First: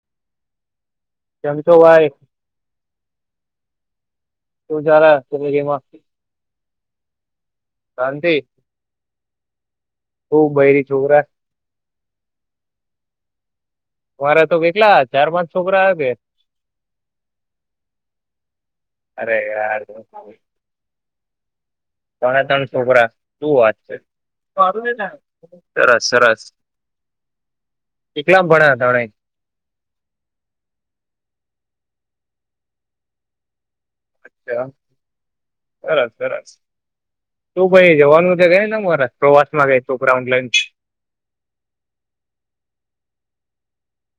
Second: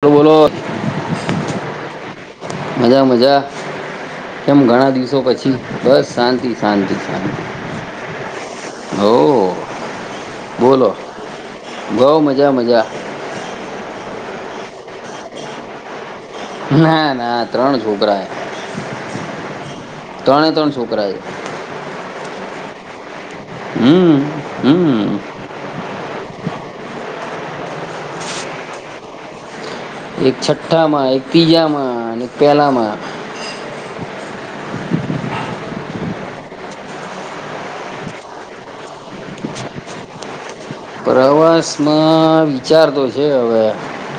બોલો બોલો. કેમ છો ભાઈ મજા મજા કેમ શું ઘણા ચાલે દિવસો પછી જિંદગીમાં બસ શાંતિ શાંતિ શાંતિ હો હું બૈરી બોલો છોકરા બઉ મજા મજા. મારે તો કેટલા ચાર પાંચ છોકરા આવે ના ના ત્રણ છોકરા અરે યાર ત્રણે ત્રણ છોકરા છે ત્રણે ત્રણ છોકરા શું વાત છે હમ હમ [unintelligible] સરસ સરસ કેટલામ ભણ્યા ત્રણે એક છઠ્ઠામાં એક તીજામાં અને એક પેલામાં અચ્છા સરસ સરસ તું ભાઈ જવાનું છે ગનેરા પ્રવાસમાં છોકરાઓ ને લઈ ને પ્રવાસમાં વિચાર તો છે હવે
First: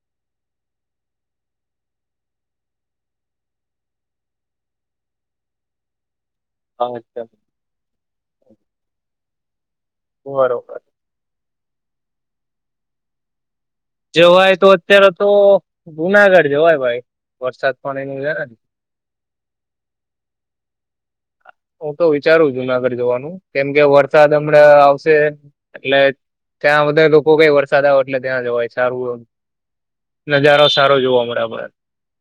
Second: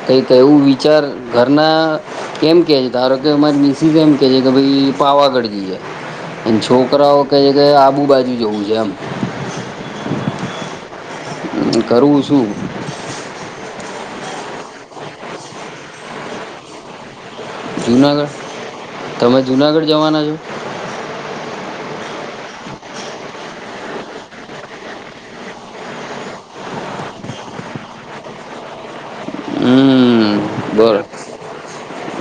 કઈક એવું વિચાર ઘરના કેમ કે છે ધારો કે મા મારી મિસિસ એમ કે છે કે ભાઈ પાવાગઢ જઈએ અને છોકરાઓ અચ્છા કહે કે આબુ બાજુ જવું છે એમ બરોબર કરું છું જવાય તો અત્યારે તો જુનાગઢ જવાય ભાઈ વરસાદ પાણીનું છે જુનાગઢ ને તમે જુનાગઢ જવાના છો હું તો વિચારું જુનાગઢ જોવાનું કેમ કે વરસાદ હમણાં આવશે એટલે ત્યાં બધા લોકો કઈ વરસાદ આવે એટલે ત્યાં જવાય સારું હોય એમ હમમ નજારો સારો બરો જોવા મળે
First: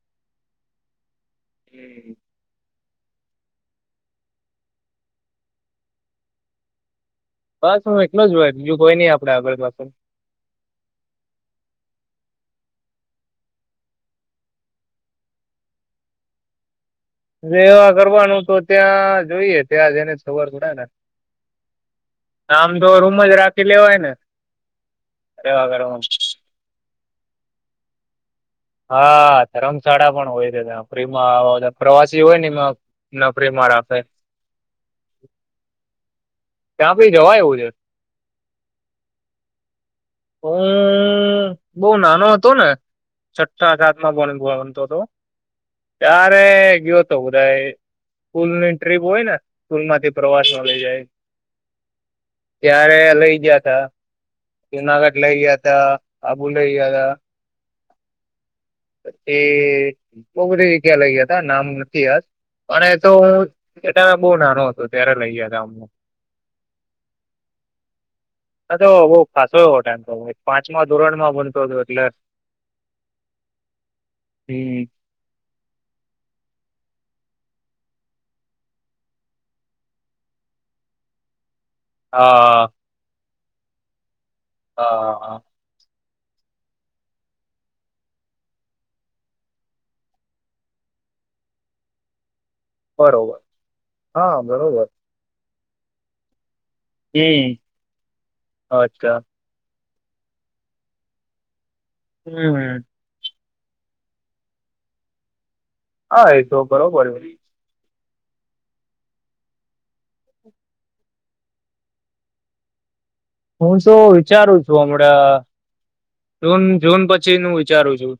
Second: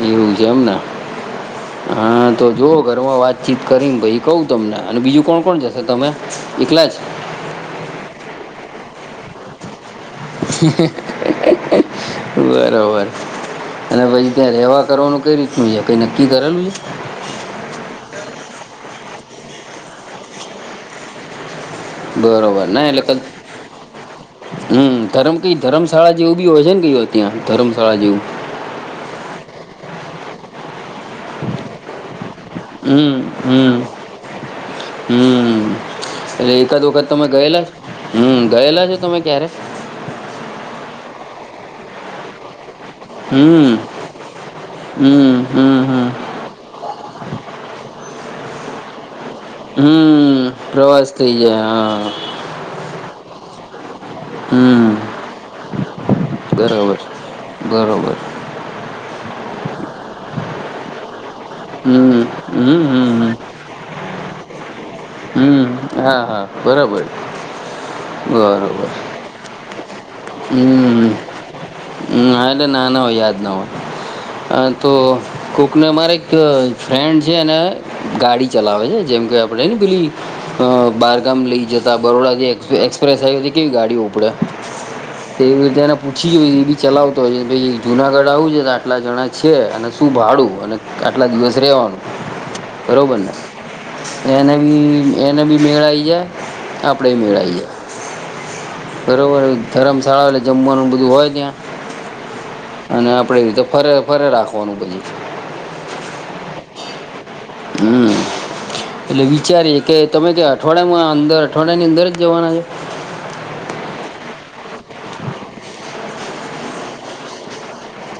મ્યુઝિયમના હમ હા તો જોવો ઘરમાં વાતચીત કરીને ભઈ કઉ તમને અને બીજું કોણ કોણ જશે તમે એકલા જ બસ હું એલો જ હોય બીજું કોય નહી આપડે આગળ પાછ બરોબર અને પછી ત્યાં રેવા કરવાનું કઈ રીતનું છે કઈ નક્કી કરેલું છે રહેવા કરવાનું તો ત્યાં જોઈએ ત્યાં જઈને ખબર પડે ને બરોબર આમ ના તો એટલે રૂમ તમ જ રાખી લેવાય ને હમ ધર્મ કઈ રેવા કરવા ધર્મશાળા જેવું બી હોય છે ને ક હોય ત્યાં ધરમ કાળજું હા ધરમશાળા પણ હોય છે ફ્રી માં આવા પ્રવાસી હોય ને એમાં હમ નફરીમાં હમ રાખે હમ એટલે એકાદ ત્યાં વખત બી તમે જવાય એવું ગયેલા છે હમ ગયેલા છો તમે ક્યારે હમ હું નાનો હતો ને હમ છઠ્ઠા સાતમાં ભણતો હતો હમ હમ હમ ત્યારે ગયો હતો બધાય સ્કૂલ ની ટ્રિપ હોય ને સ્કૂલ માંથી હમ પ્રવાસમાં લઈ જાય પ્રવાસ થઇ જાય હા આ હમ જુનાગઢ લઇ ગયા તા આબુ લઇ ગયા બરોબર તા બરોબર એ [unintelligible] લઈ ગયા હતા નામ નથી હમ યાદ પણ હમ એ હમ તો હમ હું ત્યારે બહુ નાનો હતો ત્યારે લઈ ગયા તા હમ અમને હા હા બરાબર આ તો બરોબર બહુ ખાસો એવો ટાઈમ તો પાંચમા હમ ધોરણમાં ભણતો હતો એટલે હમ એટલે નાના હોય યાદ ના હોય હમ તો કોકને અમારે એક અ ફ્રેન્ડ જે એને ગાડી ચલાવે છે જેમ કે આપણે પેલી અ બારગામ લઈ જત બરોડા જે હા એક્સપ્રેસ હાઇવેથી તેવી ગાડીઓ પડે હા એવી રીતેને પૂછી જોય એ બી ચલાવતો હોય છે ભાઈ જુનાગઢ આવું છે તો આટલા જણા છે અને શું ભાડું અને આટલા દિવસ રેવાનું બરોબર ને હા એ ને અમ બરોબર એને બી મેળાઈયા આપણે હમ મેળાઈયે અચ્છા બરોબર ધરમશાળા એટલે જમવાનું બધું હોય ત્યાં હમ અને આપડે એવી તો ફરે ફરે રાખવાનું બધું હા એ તો બરોબર હમ એટલે વિચારીએ કે તમે કે અઠવાડિયામાં અંદર અઠવાડિયાની અંદર જ જવાના છે. હું તો વિચારું છું હમણાં જૂન જૂન પછીનું વિચારું છું.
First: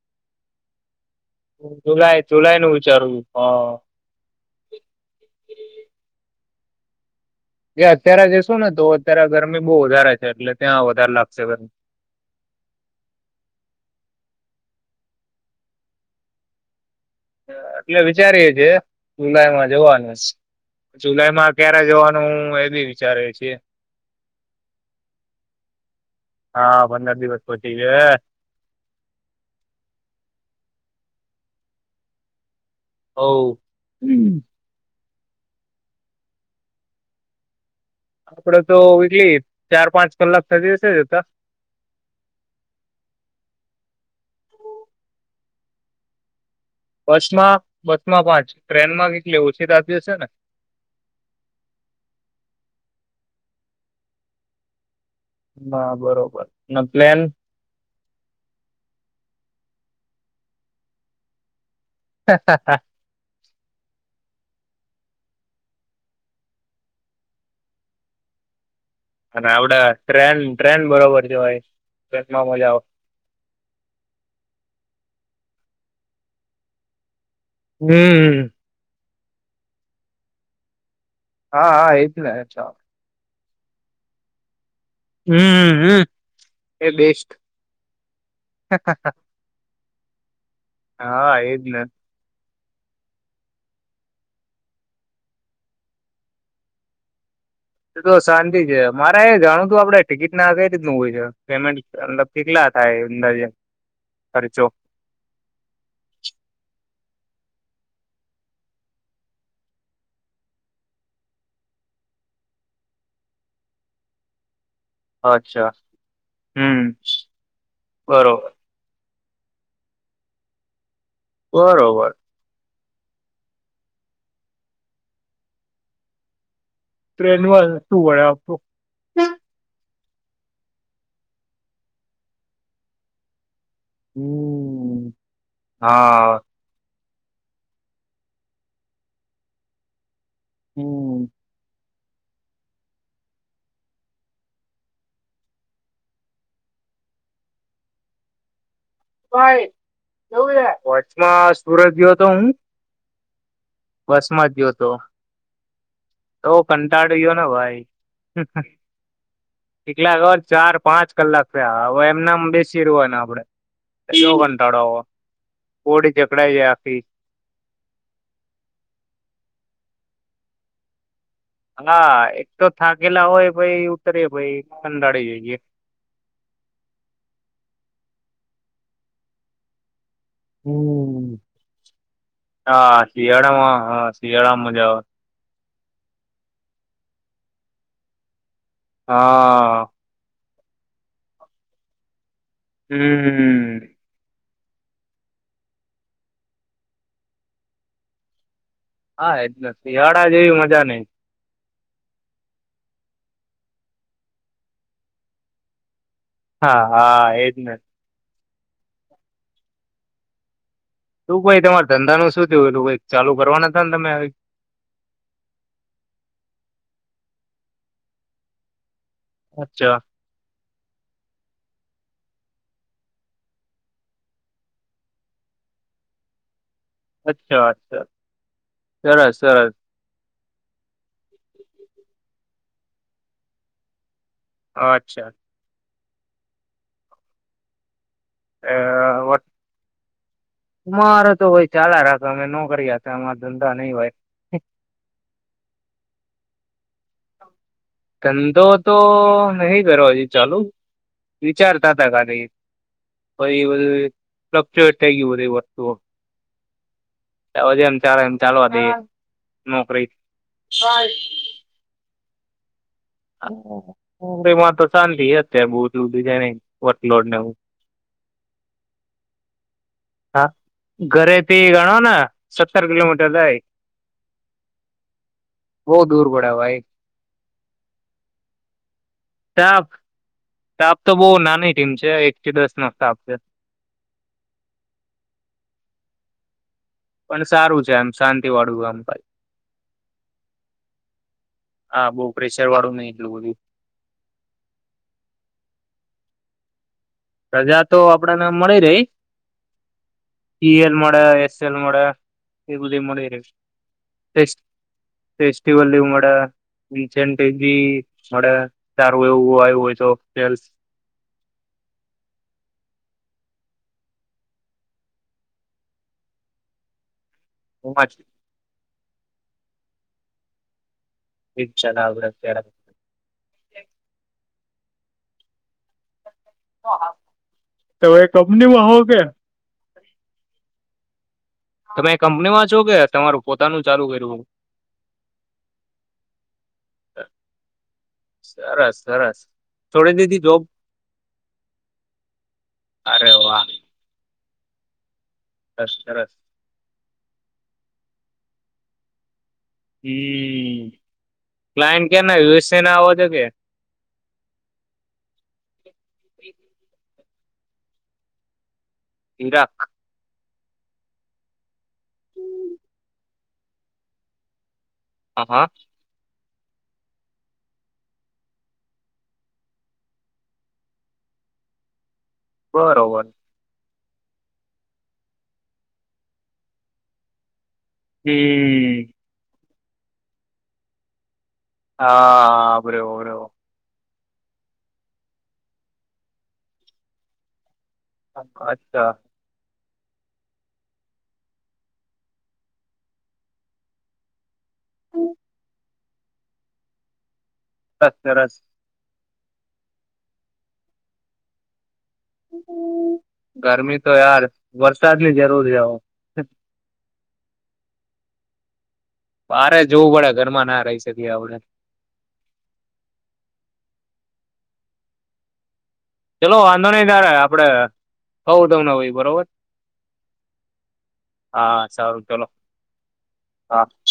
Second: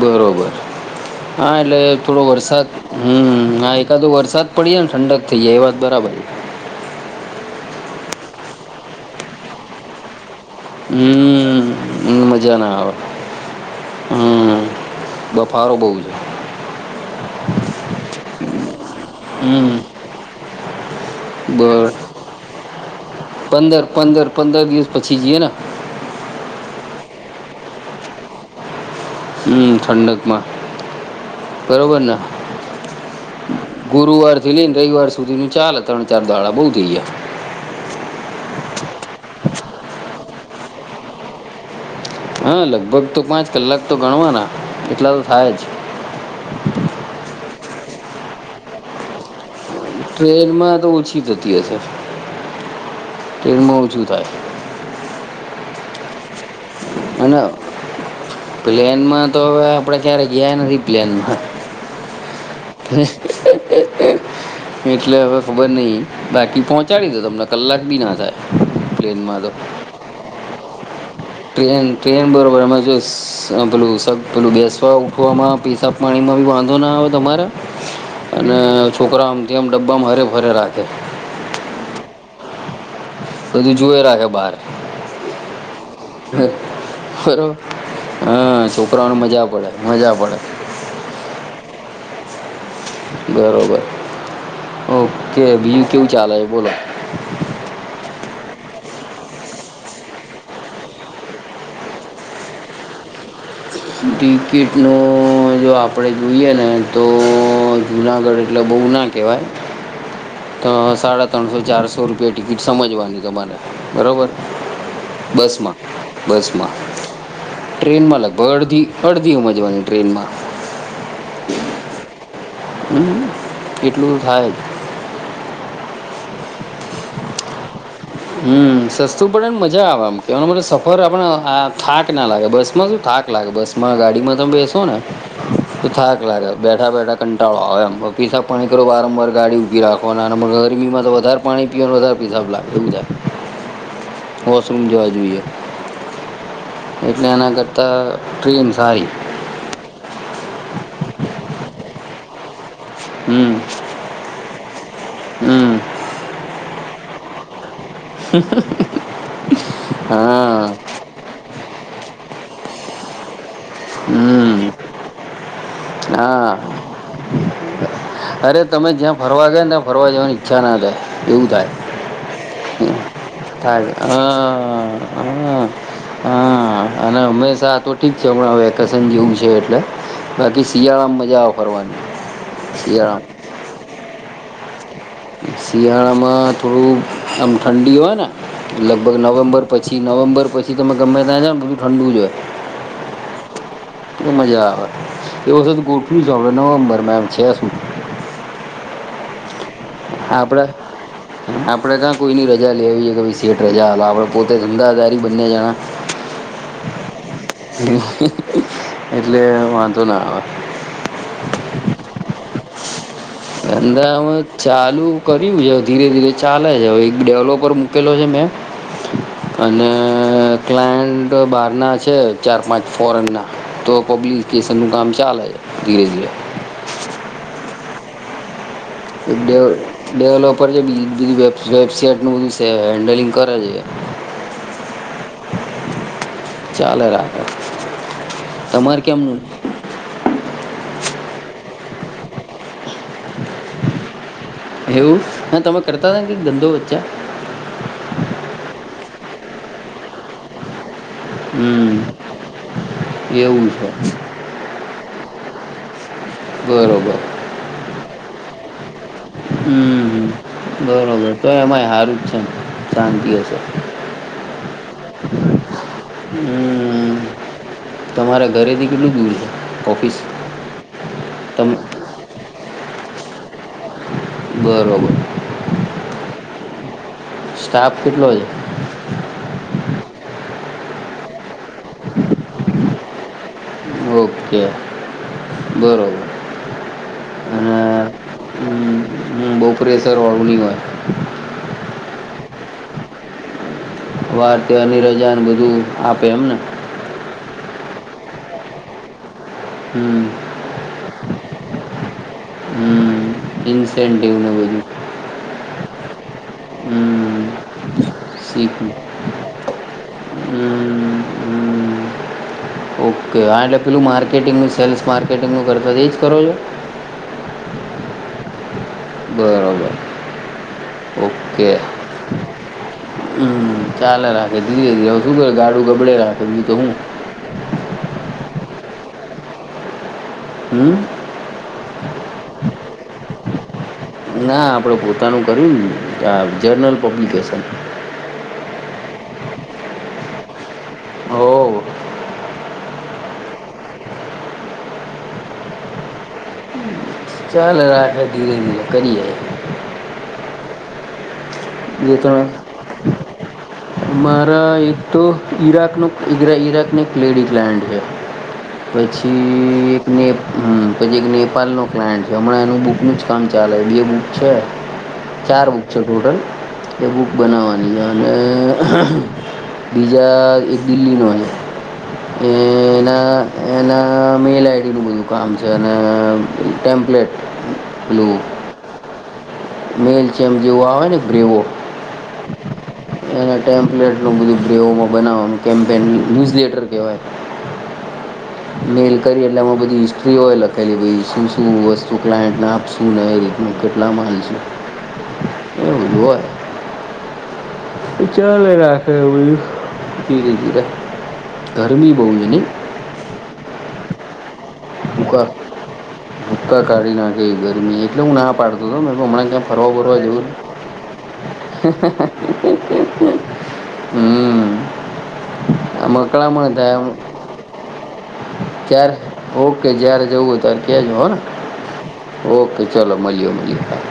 બરોબર હા એટલે થોડો જુલાઈ જુલાઈ વરસાદ નું વિચારું છું હમ હા એકાદો વરસાદ પડી જાય ને ઠંડક થઇ જાય એ વાત બરાબર જે અત્યારે જયશું ને તો અત્યારે ગરમી બો વધારે છે એટલે ત્યાં વધારે લાગશે ગરમી. હમ મજા ના આવે હમ બફારો બઉ છે. એટલે વિચારીએે છે હમ જુલાઈમાં જવાનું જ જુલાઈમાં ક્યારે બર જવાનું એ બી વિચારીએ છીએ પંદર પંદર પંદર દિવસ પછી જઈએ ને હા પંદર દિવસ પછી ગયે હમ ઠંડકમાં બરોબરને હવ. ગુરુવારથી લઈને રવિવાર સુધીનું ચાલે ત્રણ ચાર દાળા બોવ થઈ ગયા આપડે તો કેટલી ચાર પાંચ કલાક એટલા દિવસ જતા હા લગભગ તો પાંચ કલાક તો ગણવાના એટલા તો થાય જ બસમાં બસમાં પાંચ ટ્રેનમાં કેટલી ઓછી થાત ટ્રેનમાં તો ઓછી જતી હશે ટ્રેનમા ઓછુ થાય. બરાબરો બ અને પ્લેનમાં તો હવે આપડે ક્યારે [unintelligible] પ્લેનમાં [inaudible] એટલે હવે ખબર નહિ બાકી પહોંચાડી દે તમને કલાક ભી ના થાય પ્લેનમાં તો અને [unintelligible] ટ્રેન ટ્રેન બરોબર કેવાય ટ્રેન ટ્રેન ટ્રેનમાં બરોબર મજા અમે આવે. જો પેલું પેલું બેસવા [unintelligible] પીસાબ પાણીમાં ભી વાંધો ના આવે તમારે હમ છોકરાઓ [unintelligible] ડબ્બામાં હરે ભરે રાખે હા હા એ જ ચાલ બધું જુવે રાખે બાર હમ્મ હમ્મ. એ બેસ્ટ [unintelligible] હા છોકરાઓને મજા પડે મજા પડે હા એજ ને બરોબર ઓકે બીજુ કેવું ચાલે બોલો તો શાંતિ [unintelligible] મારે જાણવુ હતું આપડે ટિકિટ ના કઈ રીતનું હોય છે પેમેન્ટલ કેલા થાય અંદાજે ખર્ચો ટિકિટનું જો આપણે જોઈએ ને તો જુનાગઢ એટલે બો ના કહેવાય તો સાડા ત્રણસો ચારસો રૂપિયા ટિકિટ સમજવાની તમારે બરાબર અચ્છા બસમાં બસમાં હમ્મ ટ્રેનમાં લગ બરોબર. બડધી અડ [unintelligible] ટ્રેનમાં બરોબર હમ કેટલું થાય જ ટ્રેન મા હમ સસ્તું પડે ને મજા આવે‌ આમ [unintelligible] સફર આપડ આ થાક ના લાગે બસ માં શું થાક લાગે બસ મા ગાડીમાં તમે બેસો ને હમ્મ તો થાક હા લાગે બેઠા બેઠા કંટાળો આવે એમ પીસાબ પાણી કરો વારમવાર ગાડી ઉભી રાખ [unintelligible] ગરમીમાં હમ્મ વધારે પાણી પિવા વધારે [unintelligible] વોશરૂમ જોવા જોઈએ એટલે એના કરતા ટ્રેન સારી ભાઈ [unintelligible] સુરત ગયો હતો હું હમ બસ માંજ ગી તો હમ તો કંટાળી ગયો ને ભાઈ હહ હ એકલા ચાર પાંચ કલાક થયા આ હવે એમનામ બેસીરેવાનું આપડે. આયનો હમ કંટાળાઓ હા અરે તમે જ્યાં ફરવા ગયાતા ફરવા જવાની ઈચ્છા ના થાય. એવું થાય હા એક તો થાકેલા હોય પહી થાય ઉતરીએ પહી હ કંટાળી જઈએ હ હ અને હમેશા ઠીક છે હમણાં વેકેશન જેવું છે એટલે બાકી શિયાળામાં હમ્મ. મજા આવ કરવાની શિયાળા. જ. શિયાળામાં થોડુંક આમ ઠંડી હોય ને લગભગ નવેમ્બર હા પછી નવેમ્બર પ છી તમે ગમે ત્યાજા ને બધું ઠંડુ જો. હમ. મજા આવે એ ગોઠવી છે નવમબર છે સુ હા એજ ને શિયાળા જેવી મજા નઈ. આપડે ત્યાં કોઈની રજા લેવી છે કે ભ સે રજા આપડે પોતે ધંધાધારી બંને જણા. હા હા એજ ને. એટલે વાંધો ના આવે. તું ભાઈ તમારે ધંધા નું શું થયું એલું ભાઈ. ધંધામાં ચાલુ કર્યું એ ઘીરે ધીરે ચાલે જ ડેવલોપર મૂકેલો છે મેં. અને અચ્છા ક્લાયન્ટ બાર ના છે. ચાર પાંચ ફોરેનના તો પબ્લિકેશનનું કામ ચાલે ધીરે ધીરે. અચ્છા અચ્છા. સરસ એક ડે સરસ ડેવલોપર છે બી વેબસાઇટ નું. તે હેન્ડલિંગ કરે છે. અચ્છા. ચાલે રાખે. તમારે કેમનું અમારે તો હોય. ચાલા રાતો અમે નો કરીયા હતા આમા ધંધા નહી હોય. એવું હ તમે કરતા હતા ને કક ધંધો વચ્ચે. ધંધો તો નહી કરો હજી ચાલુ. વિચારતા હમ તા કા ને પહી એવું છે બધું ટોક્યૂટ થાય ગયું બ તે વસ્તુઓ બરોબર જ એમ ચાલ એમ ચાલવા તે હમ બરોબર તો એમાંય હારું જ છે શાંતિ હશે રીમાં તો શાંતિ અત્યારે બુંિઝઇનિ હમ્મ વકલોડને તમારા ઘરેથી કેટલું દૂર છે ઓફિસ હા ઘરેથી તમ ગણો ને સત્તર કિલોમીટર દાય બરોબર બહુ દૂર પડે ભાઈ સ્ટાફ કેટલો છે [inaudible] તેપ તો આપ તો બહ નાની ટીમ છે એક કે દસ નકતા આપ ઓકે બરોબર પણ અને સારું છે આમ શાંતિ વાળું આમ હમ્મ ભાઈ હમ્મ બહુ પ્રેશરવાળું નહીં હોય હા બહ પ્ર વાળું નહીિ એટલું બધું વાર તે અની રજાને બધું આપે એમને પ્રજા તો આપડને મળી રહી હમ્મ ઈ એલ મળ એસ એલ મળ એ બ હમ્મ મળ ઇન્સેન્ટિવ ને બધું શિવલી ઉમડા હમ્મ ઇી મળે શીખ સારું એવું આવ્યું હોય તો સ હમ હમ ઓકે આ એટલે પેલું માર્કેટિંગનું સેલ્સ માર્કેટિંગનું કર તો એ જ કરો છો [inaudible] બરોબર ઓકે એજ ચલાવે અત્યારે હ ચાલે રાખ એ શું કરે ગાડું ગબડે સમજીી ક હું તમની વાગ હમ તમે કંપની માં છો કે તમારું પોતાનું ચાલુ કર્યું ના આપડે પોતાનું કર્યું આ જર્નલ પબ્લિકેશન સરસ સરસ છોડી દીધી જોબ હો અરે વા વા બસ સરસ ચાલ રાખે ધીરે ધીરે કદી આવી હમ ક્લાયન્ટ જે ત ક્યાંના યુએસએ ના આવો છો કે મારા એક તો ઈરાકનું ઈરા ઈરાકને લેડીગ્લેન્ડ છે ઈરાક પછી એક મેનેપ હમ પછી એક નેપાલનોો ક્લાયન્ટ છે હમણાં એનું બુકનું જ કામ ચાલે બે બુક છે હા હા ચાર મુુખ છે ટોટલ એ બુક બનાવવાની છે અને બીજા એક દિલ્હીનો છે બરોબર એના એના મેલ આઈડીનુંું બધું કામ છે અને ટેમ્પલેટ હમ મેલચ એમ જેવું આવે ને બ્ર્રીવ હાર એટલું બધું બ્રેવમાં બનાવવાનું કેમ્પેન ન્યૂઝ લેટર કહેવાય અચ્છા મેલ કરી એલામાં બધી છ ફ્રી હોય લખેલી ભ શું શું વસ્તુ ક્લાયન્ટને આપશું ને એ રીતના કેટલા માલ છે એ બલું સરસ સરસ ચલે રાખે ીક જીર હ ગરમી તો યાર વરસાદની ભૂકા જરૂર જવો ક ગરમી એટલે હું ના પાડતો બ મેં હમણાં ક્યાં બારે ફરવા ફરવા પડે જોવું ઘરમાં ના રહી શકીએ આપડે હમ આમ ચલો અકળામણ વાંધો થાય આમ નઈિ તારે આપડે ખવું તમને ભ ક્યારે બરોબર ઓકે જય્યારે જવું હો ત્યારે કજ હો હા સારું ચલો ઓકે ચલોો મળીએ મળ હા